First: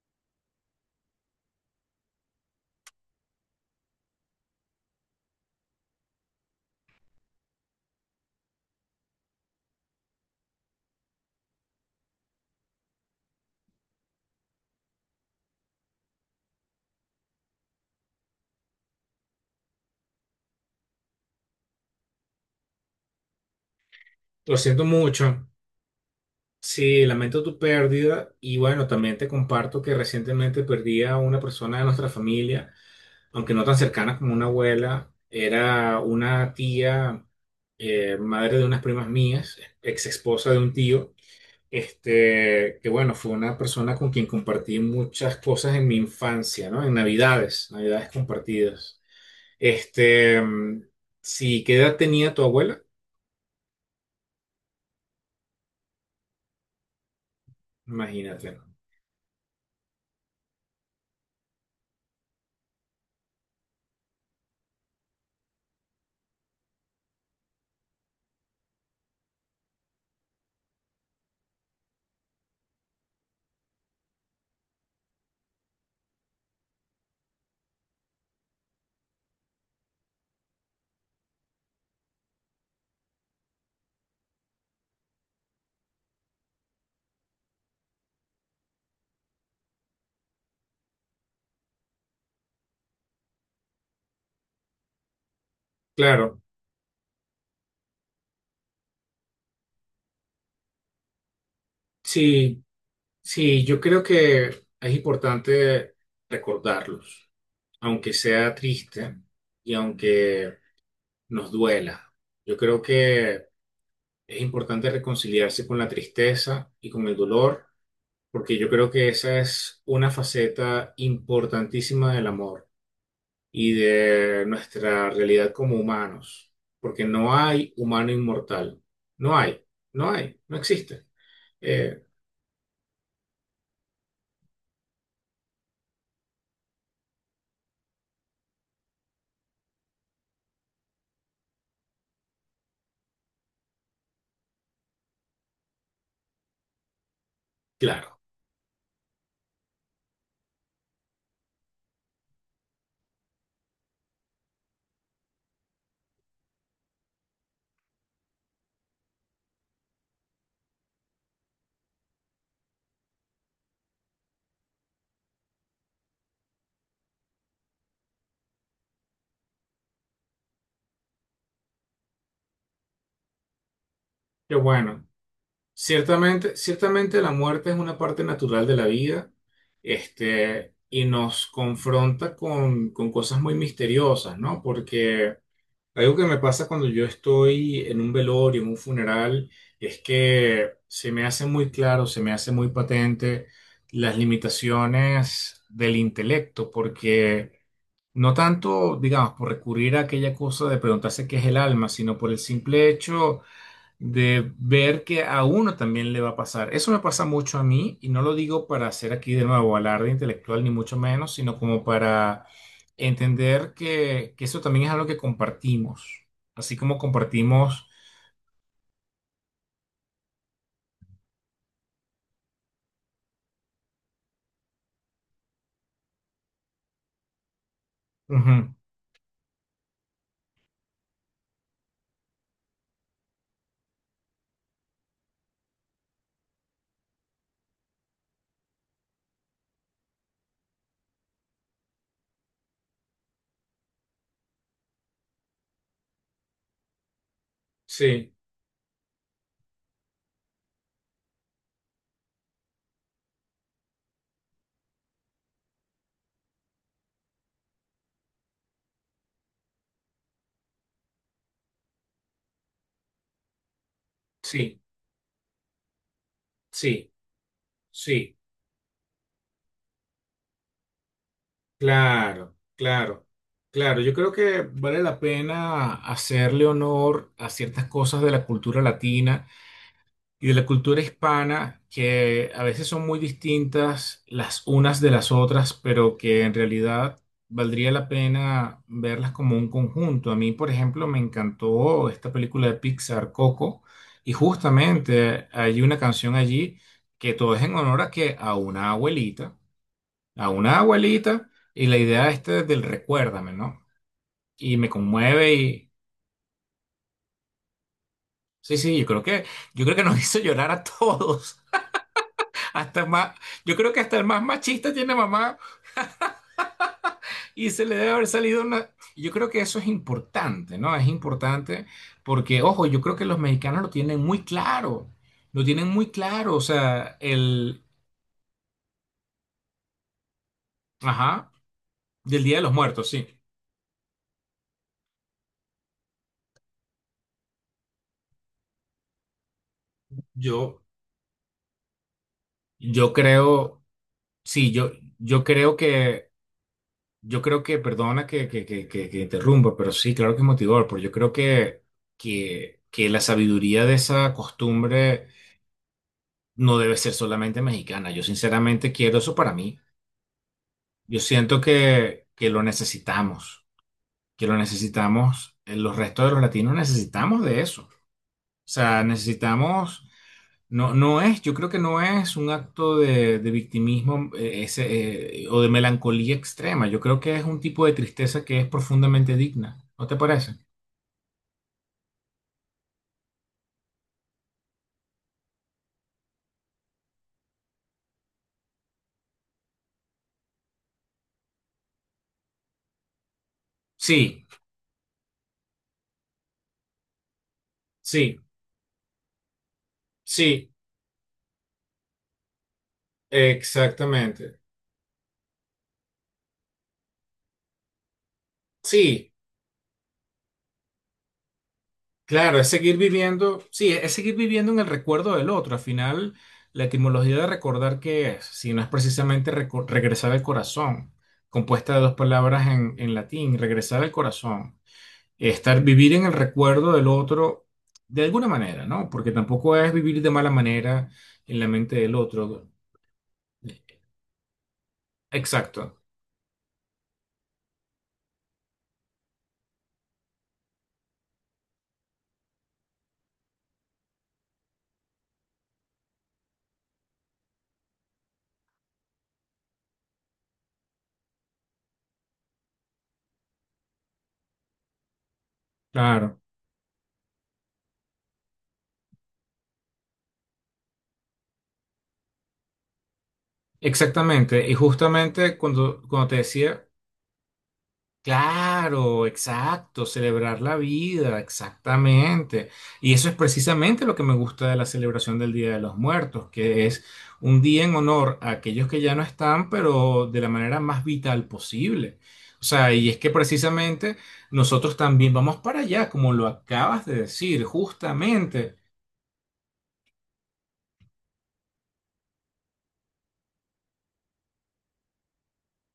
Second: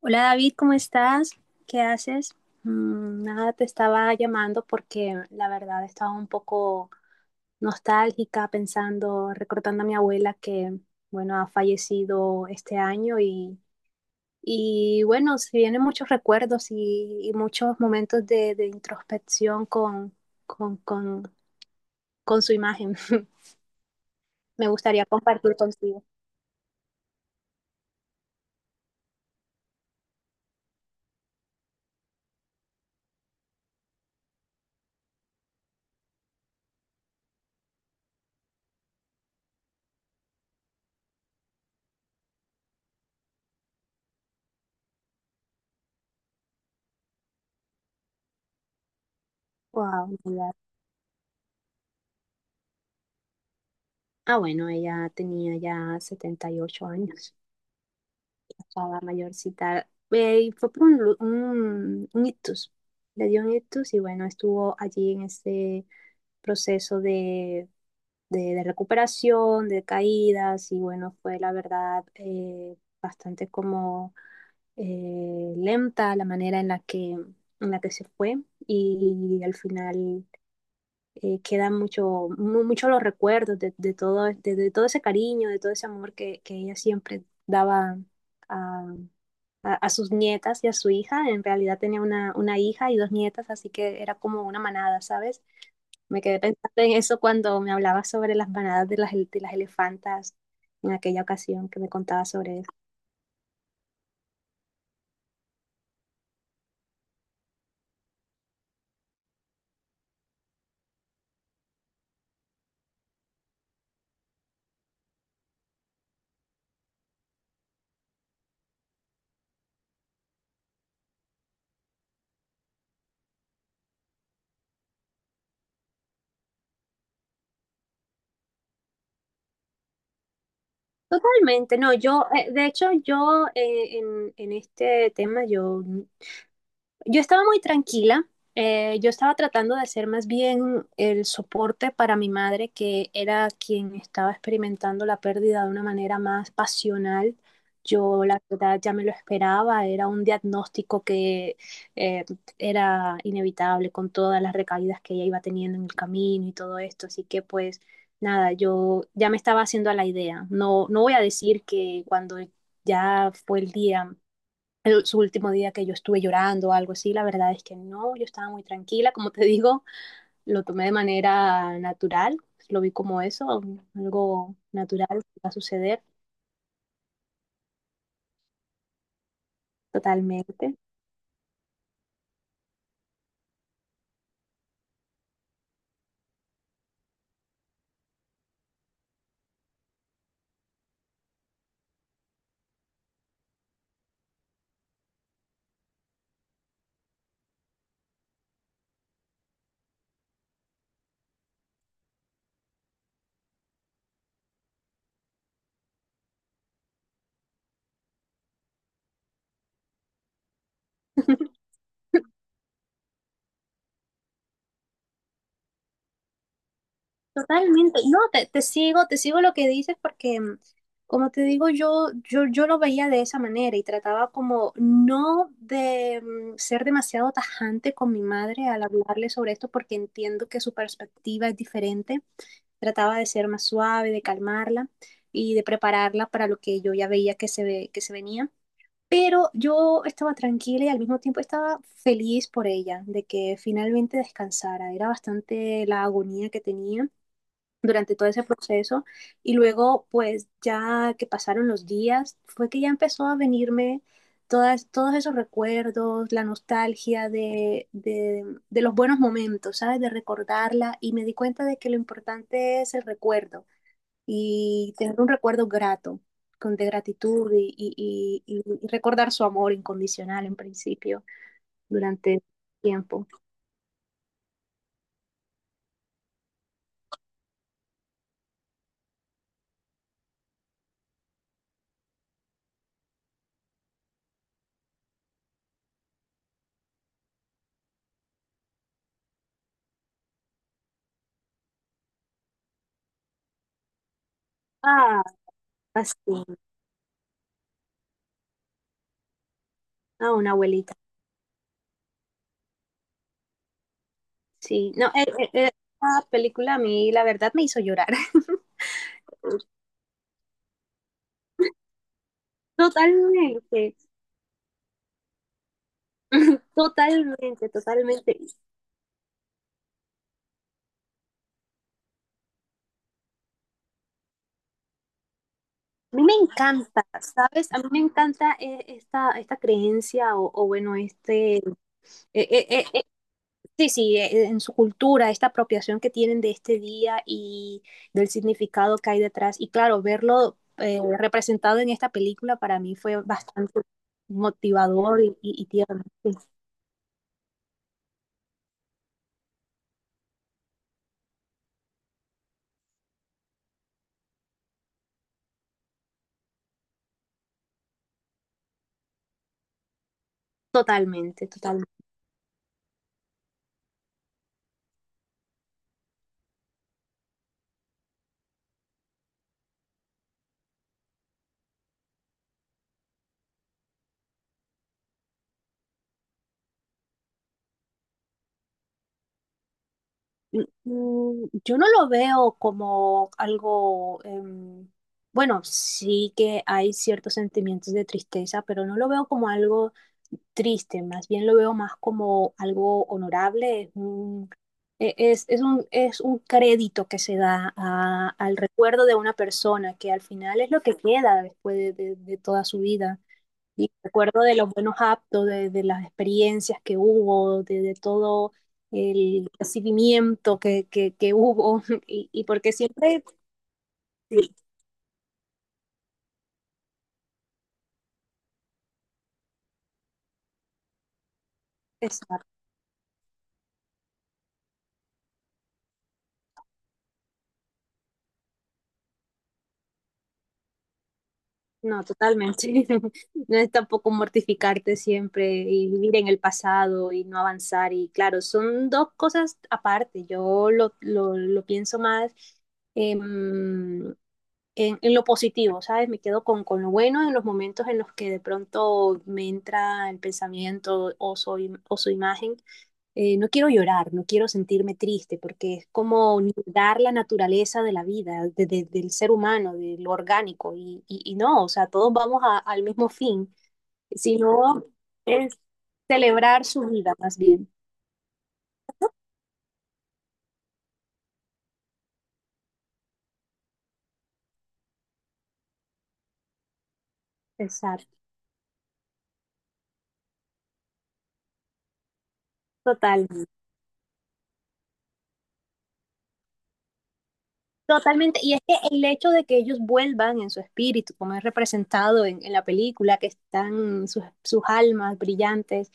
Hola David, ¿cómo estás? ¿Qué haces? Nada, te estaba llamando porque la verdad estaba un poco nostálgica pensando, recordando a mi abuela que, bueno, ha fallecido este año y bueno, se vienen muchos recuerdos y muchos momentos de introspección con, con, con su imagen. Lo Me siento gustaría mucho. compartir contigo. Sí, lamento tu pérdida y bueno, también te comparto que recientemente perdí a una persona de nuestra familia, aunque no tan cercana como una abuela, era una tía, madre de unas primas mías, ex esposa de un tío, este, que bueno, fue una persona con quien compartí muchas cosas en mi infancia, ¿no? En Navidades, Navidades compartidas. Wow. Este, mm, sí, ¿qué edad tenía tu abuela? Bueno, ella tenía ya 78 años. Imagínate, ¿no? Estaba mayorcita. Y fue por un ictus. Le dio un ictus y bueno, estuvo allí en ese proceso de recuperación, de caídas y bueno, fue la verdad bastante como lenta la manera en la que se fue y al final quedan mucho los recuerdos de todo, de todo ese cariño, de todo ese amor que ella siempre daba a, a sus nietas y a su hija. En realidad tenía una hija y dos nietas, así que era como una manada, ¿sabes? Me quedé Claro, pensando en eso cuando me hablabas sobre las manadas de de las elefantas en aquella ocasión que me contabas sobre sí. eso. Sí, yo creo que es importante recordarlos, aunque sea triste y aunque nos duela. Yo creo que es importante reconciliarse con la tristeza y con el dolor, porque yo creo que esa es una faceta importantísima del amor y de nuestra realidad como humanos, porque no hay humano inmortal. No hay, no existe. Totalmente. No, Eh, yo, de hecho, yo en este tema, yo... Yo estaba muy tranquila. Yo estaba tratando de hacer más bien el soporte para mi madre, que era quien estaba experimentando la pérdida de una manera más pasional. claro, Yo, la verdad, ya me lo esperaba. Era un diagnóstico que eh, era inevitable con todas las recaídas que ella iba teniendo en el camino y todo esto. Así que, pues, nada, yo ya me estaba haciendo a la idea. No, no voy a decir que cuando ya fue el día su último día que yo estuve llorando o algo así, la verdad es que no, yo estaba muy tranquila, como te digo, lo tomé de manera natural, lo vi como eso, qué algo bueno. natural que va a suceder. Ciertamente, ciertamente la muerte es una parte natural de la vida, Totalmente. este, y nos confronta con cosas muy misteriosas, ¿no? Porque algo que me pasa cuando yo estoy en un velorio, en un funeral, es que se me hace muy claro, se me hace muy patente las limitaciones del intelecto, porque no tanto, digamos, por recurrir a aquella cosa de preguntarse qué es el alma, sino por el simple hecho de ver que a uno también le va a pasar. Eso me pasa mucho a mí y no lo digo para hacer aquí de nuevo alarde intelectual ni mucho menos, sino como para entender que eso también es algo que compartimos, así como compartimos... Totalmente. No, te sigo lo que dices porque, como te digo, yo lo veía de esa manera y trataba como no de ser demasiado tajante con mi madre ujú, al hablarle sobre esto porque entiendo que su perspectiva es diferente. Trataba de ser más suave, de calmarla y de prepararla para lo que yo ya veía que que se venía. Pero yo estaba tranquila y al mismo tiempo estaba feliz por ella, de que finalmente descansara. Era bastante la agonía que tenía durante todo sí, ese proceso y luego pues ya que pasaron los días fue que ya empezó a venirme todos esos recuerdos, la nostalgia de los buenos momentos, ¿sabes? De recordarla y me di cuenta de que lo importante es el recuerdo sí, y tener un recuerdo grato, con de sí, gratitud sí, y recordar su amor incondicional en principio durante claro, claro, tiempo. claro. Yo creo que vale la pena hacerle honor a ciertas cosas de la cultura latina y de la cultura hispana, que a veces son muy distintas las unas de las otras, pero que en realidad valdría la pena verlas como un conjunto. A mí, por ejemplo, me encantó esta película de Pixar, Coco, y Ah, justamente hay una así, canción allí que todo es en honor a que a a una una abuelita. abuelita, y la idea esta del recuérdame, ¿no? Y me Sí, no, conmueve y... esa película a mí la verdad me hizo llorar. Sí, sí, yo creo que nos hizo llorar a todos. Hasta más, yo creo Totalmente. que hasta el más machista tiene mamá y se le debe haber totalmente. salido una... Yo creo que eso es importante, ¿no? Es importante porque, ojo, yo creo que los mexicanos lo tienen muy claro, lo tienen muy A mí me claro, o encanta, sea, ¿sabes? A el... mí me encanta esta creencia o bueno, Ajá, este, del Día de eh, los eh, eh, Muertos, sí. sí, sí, en su cultura, esta apropiación que tienen de este día y del significado que hay detrás. Y claro, verlo Yo, representado en esta película para mí yo fue bastante creo, sí, motivador yo y creo tierno. que, Sí, yo creo que, perdona que interrumpa, pero sí, claro que es motivador, pero yo creo que la sabiduría de esa costumbre no debe ser solamente mexicana. Yo sinceramente quiero eso para mí. Yo siento totalmente. Que lo necesitamos, los restos de los latinos necesitamos de eso. O sea, necesitamos, no, no es, yo creo que no es un acto de victimismo ese, o de melancolía extrema. Yo creo que es un tipo de tristeza que es profundamente digna. ¿No te parece? Yo no lo veo como algo, bueno, sí que hay ciertos sentimientos de tristeza, pero no lo veo como algo triste, más bien lo veo más como algo honorable, es Sí, un, es un crédito que se da sí, al recuerdo de una persona que al final sí, es lo que queda después de de toda su vida. Y me acuerdo de exactamente. los buenos actos, de las experiencias que hubo, de todo Sí. el recibimiento que hubo, y Claro, es porque seguir siempre, viviendo, sí, es seguir sí, viviendo en el recuerdo del otro. Al final, la etimología de recordar qué es, si no es precisamente regresar al corazón, compuesta de dos exacto, palabras en latín, regresar al corazón, estar vivir en el recuerdo del otro de alguna manera, ¿no? Porque tampoco es vivir de mala manera en la mente no, del otro. totalmente, no es tampoco mortificarte siempre Exacto, y vivir en el pasado y no avanzar, y claro, son dos cosas aparte, yo lo pienso más em, en lo positivo, ¿sabes? Me quedo con lo bueno en los momentos en los que de pronto me entra el pensamiento o soy, o su imagen. No quiero llorar, no quiero sentirme triste, porque es claro, como negar la naturaleza de la vida, del ser humano, de lo orgánico, y no, o sea, todos vamos al mismo fin, exactamente. Y sino justamente es cuando, cuando te celebrar su decía vida más bien. claro, exacto, celebrar la vida, exactamente. Y eso es precisamente lo que me gusta de la celebración del Día de los Muertos, que es un día en Exacto, honor a aquellos que ya no están, pero de la manera más vital posible. O sea, y es total. que precisamente nosotros también vamos para allá, como lo acabas de decir, Totalmente, y es que justamente. el hecho de que ellos vuelvan en su espíritu, como es representado en la película, que están sus almas brillantes,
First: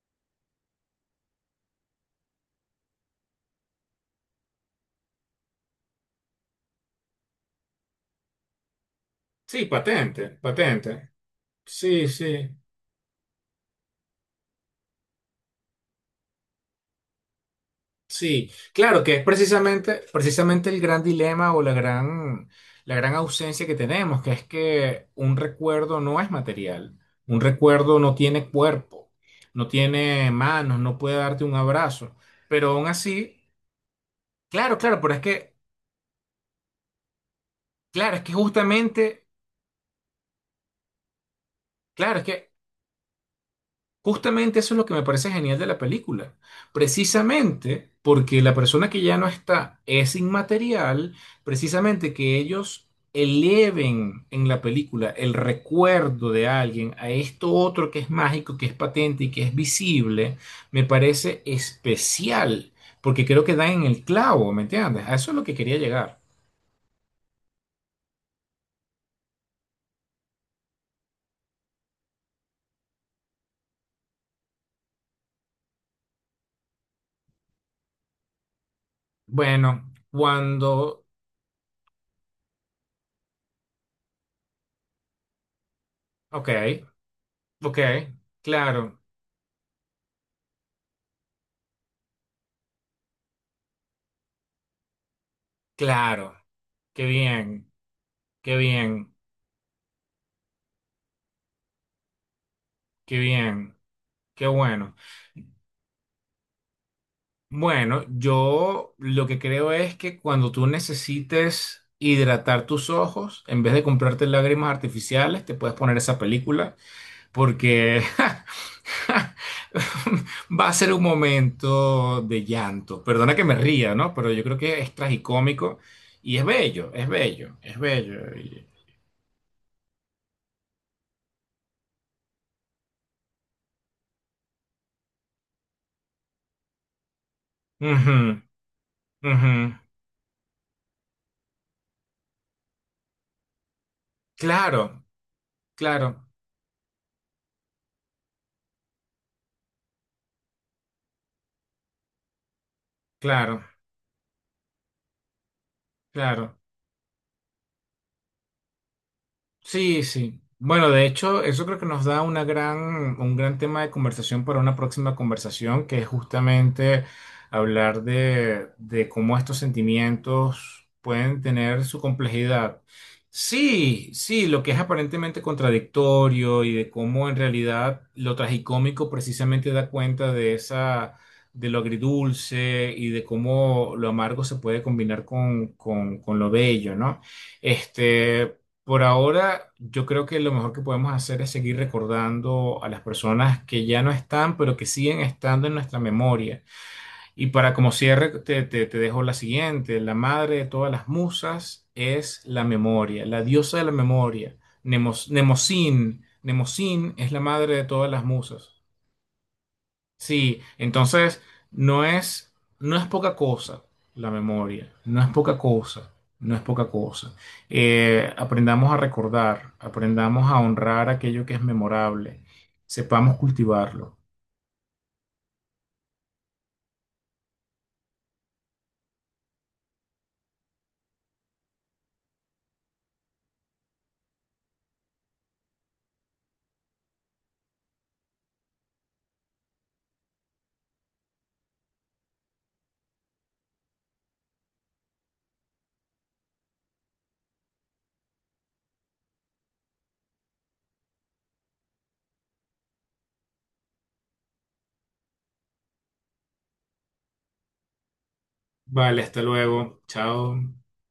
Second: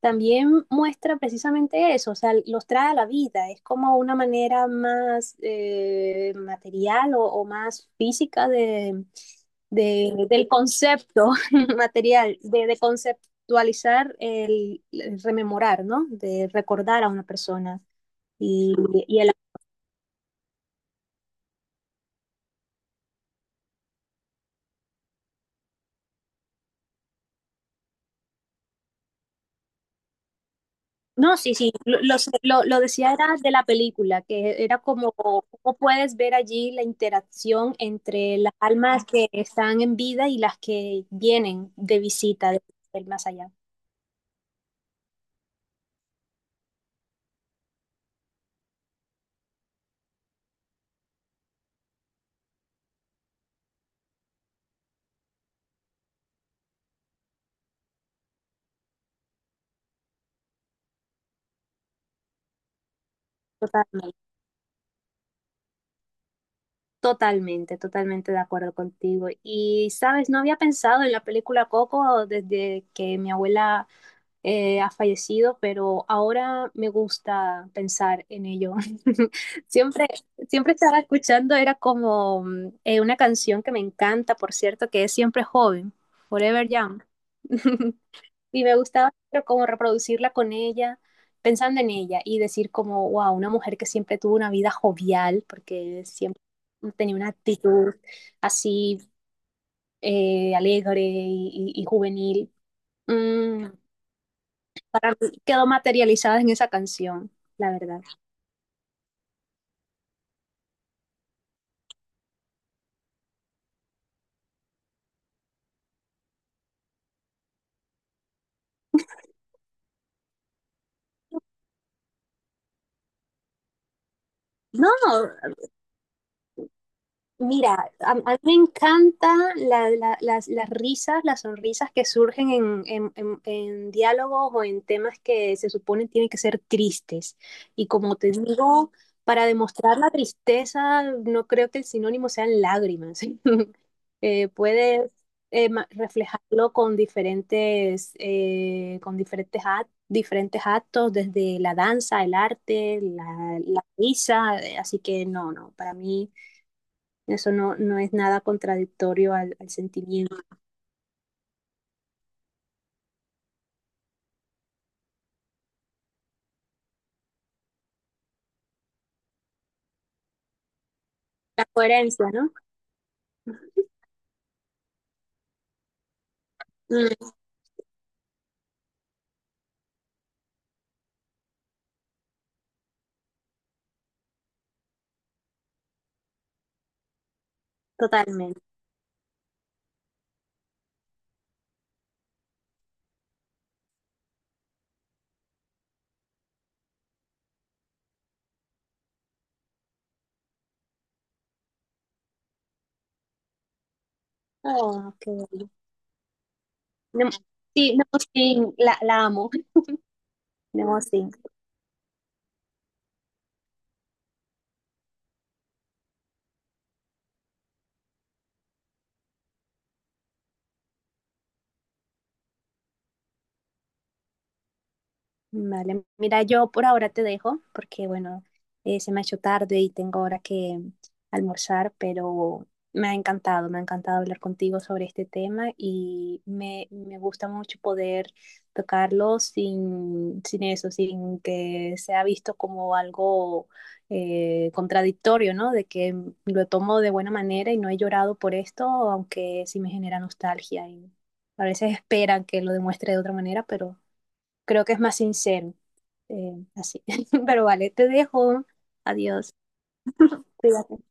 también muestra precisamente eso, o sea, los trae a la vida, es como una manera más material o más física de, Sí, patente, del patente. concepto Sí, material, sí. De conceptualizar el rememorar, ¿no? De recordar a una persona. Sí, Y, claro que y es el precisamente, precisamente el gran dilema o la gran ausencia que tenemos, que es que un recuerdo no es material, un recuerdo no tiene cuerpo, no tiene manos, no puede No, darte sí, un sí, abrazo, lo sé, pero lo aún decía era así, de la película, que claro, era claro, como pero es cómo que, puedes ver allí la interacción claro, es que entre las almas justamente, que están en vida y las que vienen de claro, es visita que del más allá. justamente eso es lo que me parece genial de la película. Precisamente porque la persona que ya no está es inmaterial, precisamente que ellos eleven en la película el recuerdo de alguien a esto otro que es mágico, que es patente y que es visible, me parece especial, porque creo que dan en el Totalmente, clavo, ¿me entiendes? A eso es lo que quería llegar. Totalmente de acuerdo contigo. Y, sabes, no había pensado en la película Coco desde que mi abuela ha fallecido, pero ahora me gusta pensar en ello. Bueno, Siempre, siempre estaba cuando... escuchando, era como una canción que me encanta, por cierto, que es Siempre Joven, Ok, Forever Young. ok, Y me claro, gustaba pero como reproducirla con ella, pensando en ella y decir como, wow, una mujer que siempre tuvo una vida jovial, porque claro, siempre qué tenía una bien, actitud qué así bien. Alegre y juvenil. Qué Mm, bien, qué bueno. para mí quedó materializada en esa canción, la verdad. Bueno, yo lo que creo es que cuando tú necesites hidratar tus ojos, en vez de comprarte lágrimas artificiales, te puedes poner esa película porque va a ser un momento de llanto. Perdona que me ría, ¿no? Pero yo creo que es No, tragicómico y es bello, es bello, es mira, a bello. mí me Y- encantan las risas, las sonrisas que surgen en, en diálogos o en temas que se supone tienen que ser tristes. Y como te digo, ujú, para ujú. demostrar la tristeza, no creo que el sinónimo sean lágrimas. Claro, puedes claro, reflejarlo con diferentes, con diferentes, diferentes actos, desde la danza, el arte, la, claro, la risa. Así que no, no, para mí. claro. Eso no, no es nada contradictorio al, al Sí, sentimiento. sí. Bueno, de hecho, eso creo que nos da una gran, un gran tema de conversación para una próxima conversación, que es justamente hablar de cómo estos sentimientos pueden La tener su coherencia, ¿no? complejidad. Sí, sí, lo que es aparentemente contradictorio y de cómo Mm, en realidad lo tragicómico precisamente da cuenta de esa, de lo agridulce y de cómo lo amargo se puede combinar con lo bello, ¿no? Este. totalmente. Por ahora, yo creo que lo mejor que podemos hacer es seguir recordando a las personas que ya no están, pero que siguen estando en nuestra memoria. Y para como cierre, te dejo la siguiente. La madre de todas las musas es la memoria, la diosa de la memoria. Oh, qué Nemos, bueno. Nemosín, Nemosín Nemo- es la madre de Sí, todas las Nemosín, musas. la amo. Sí, Nemosín. entonces no es, no es poca cosa la memoria, no es poca cosa, no es poca cosa. Aprendamos a recordar, aprendamos a honrar aquello que es memorable, sepamos cultivarlo. Vale, mira, yo por ahora te dejo porque, bueno, se me ha hecho tarde y tengo ahora que almorzar, pero me ha encantado hablar contigo sobre este tema y me gusta mucho poder tocarlo sin, sin eso, sin que sea visto como algo contradictorio, ¿no? De que lo tomo de buena manera y no he llorado por esto, aunque sí me genera nostalgia y a veces esperan que lo demuestre de otra manera, pero creo que es más sincero. Así. Pero vale, te dejo. Vale, hasta Adiós. luego, chao. Cuídate.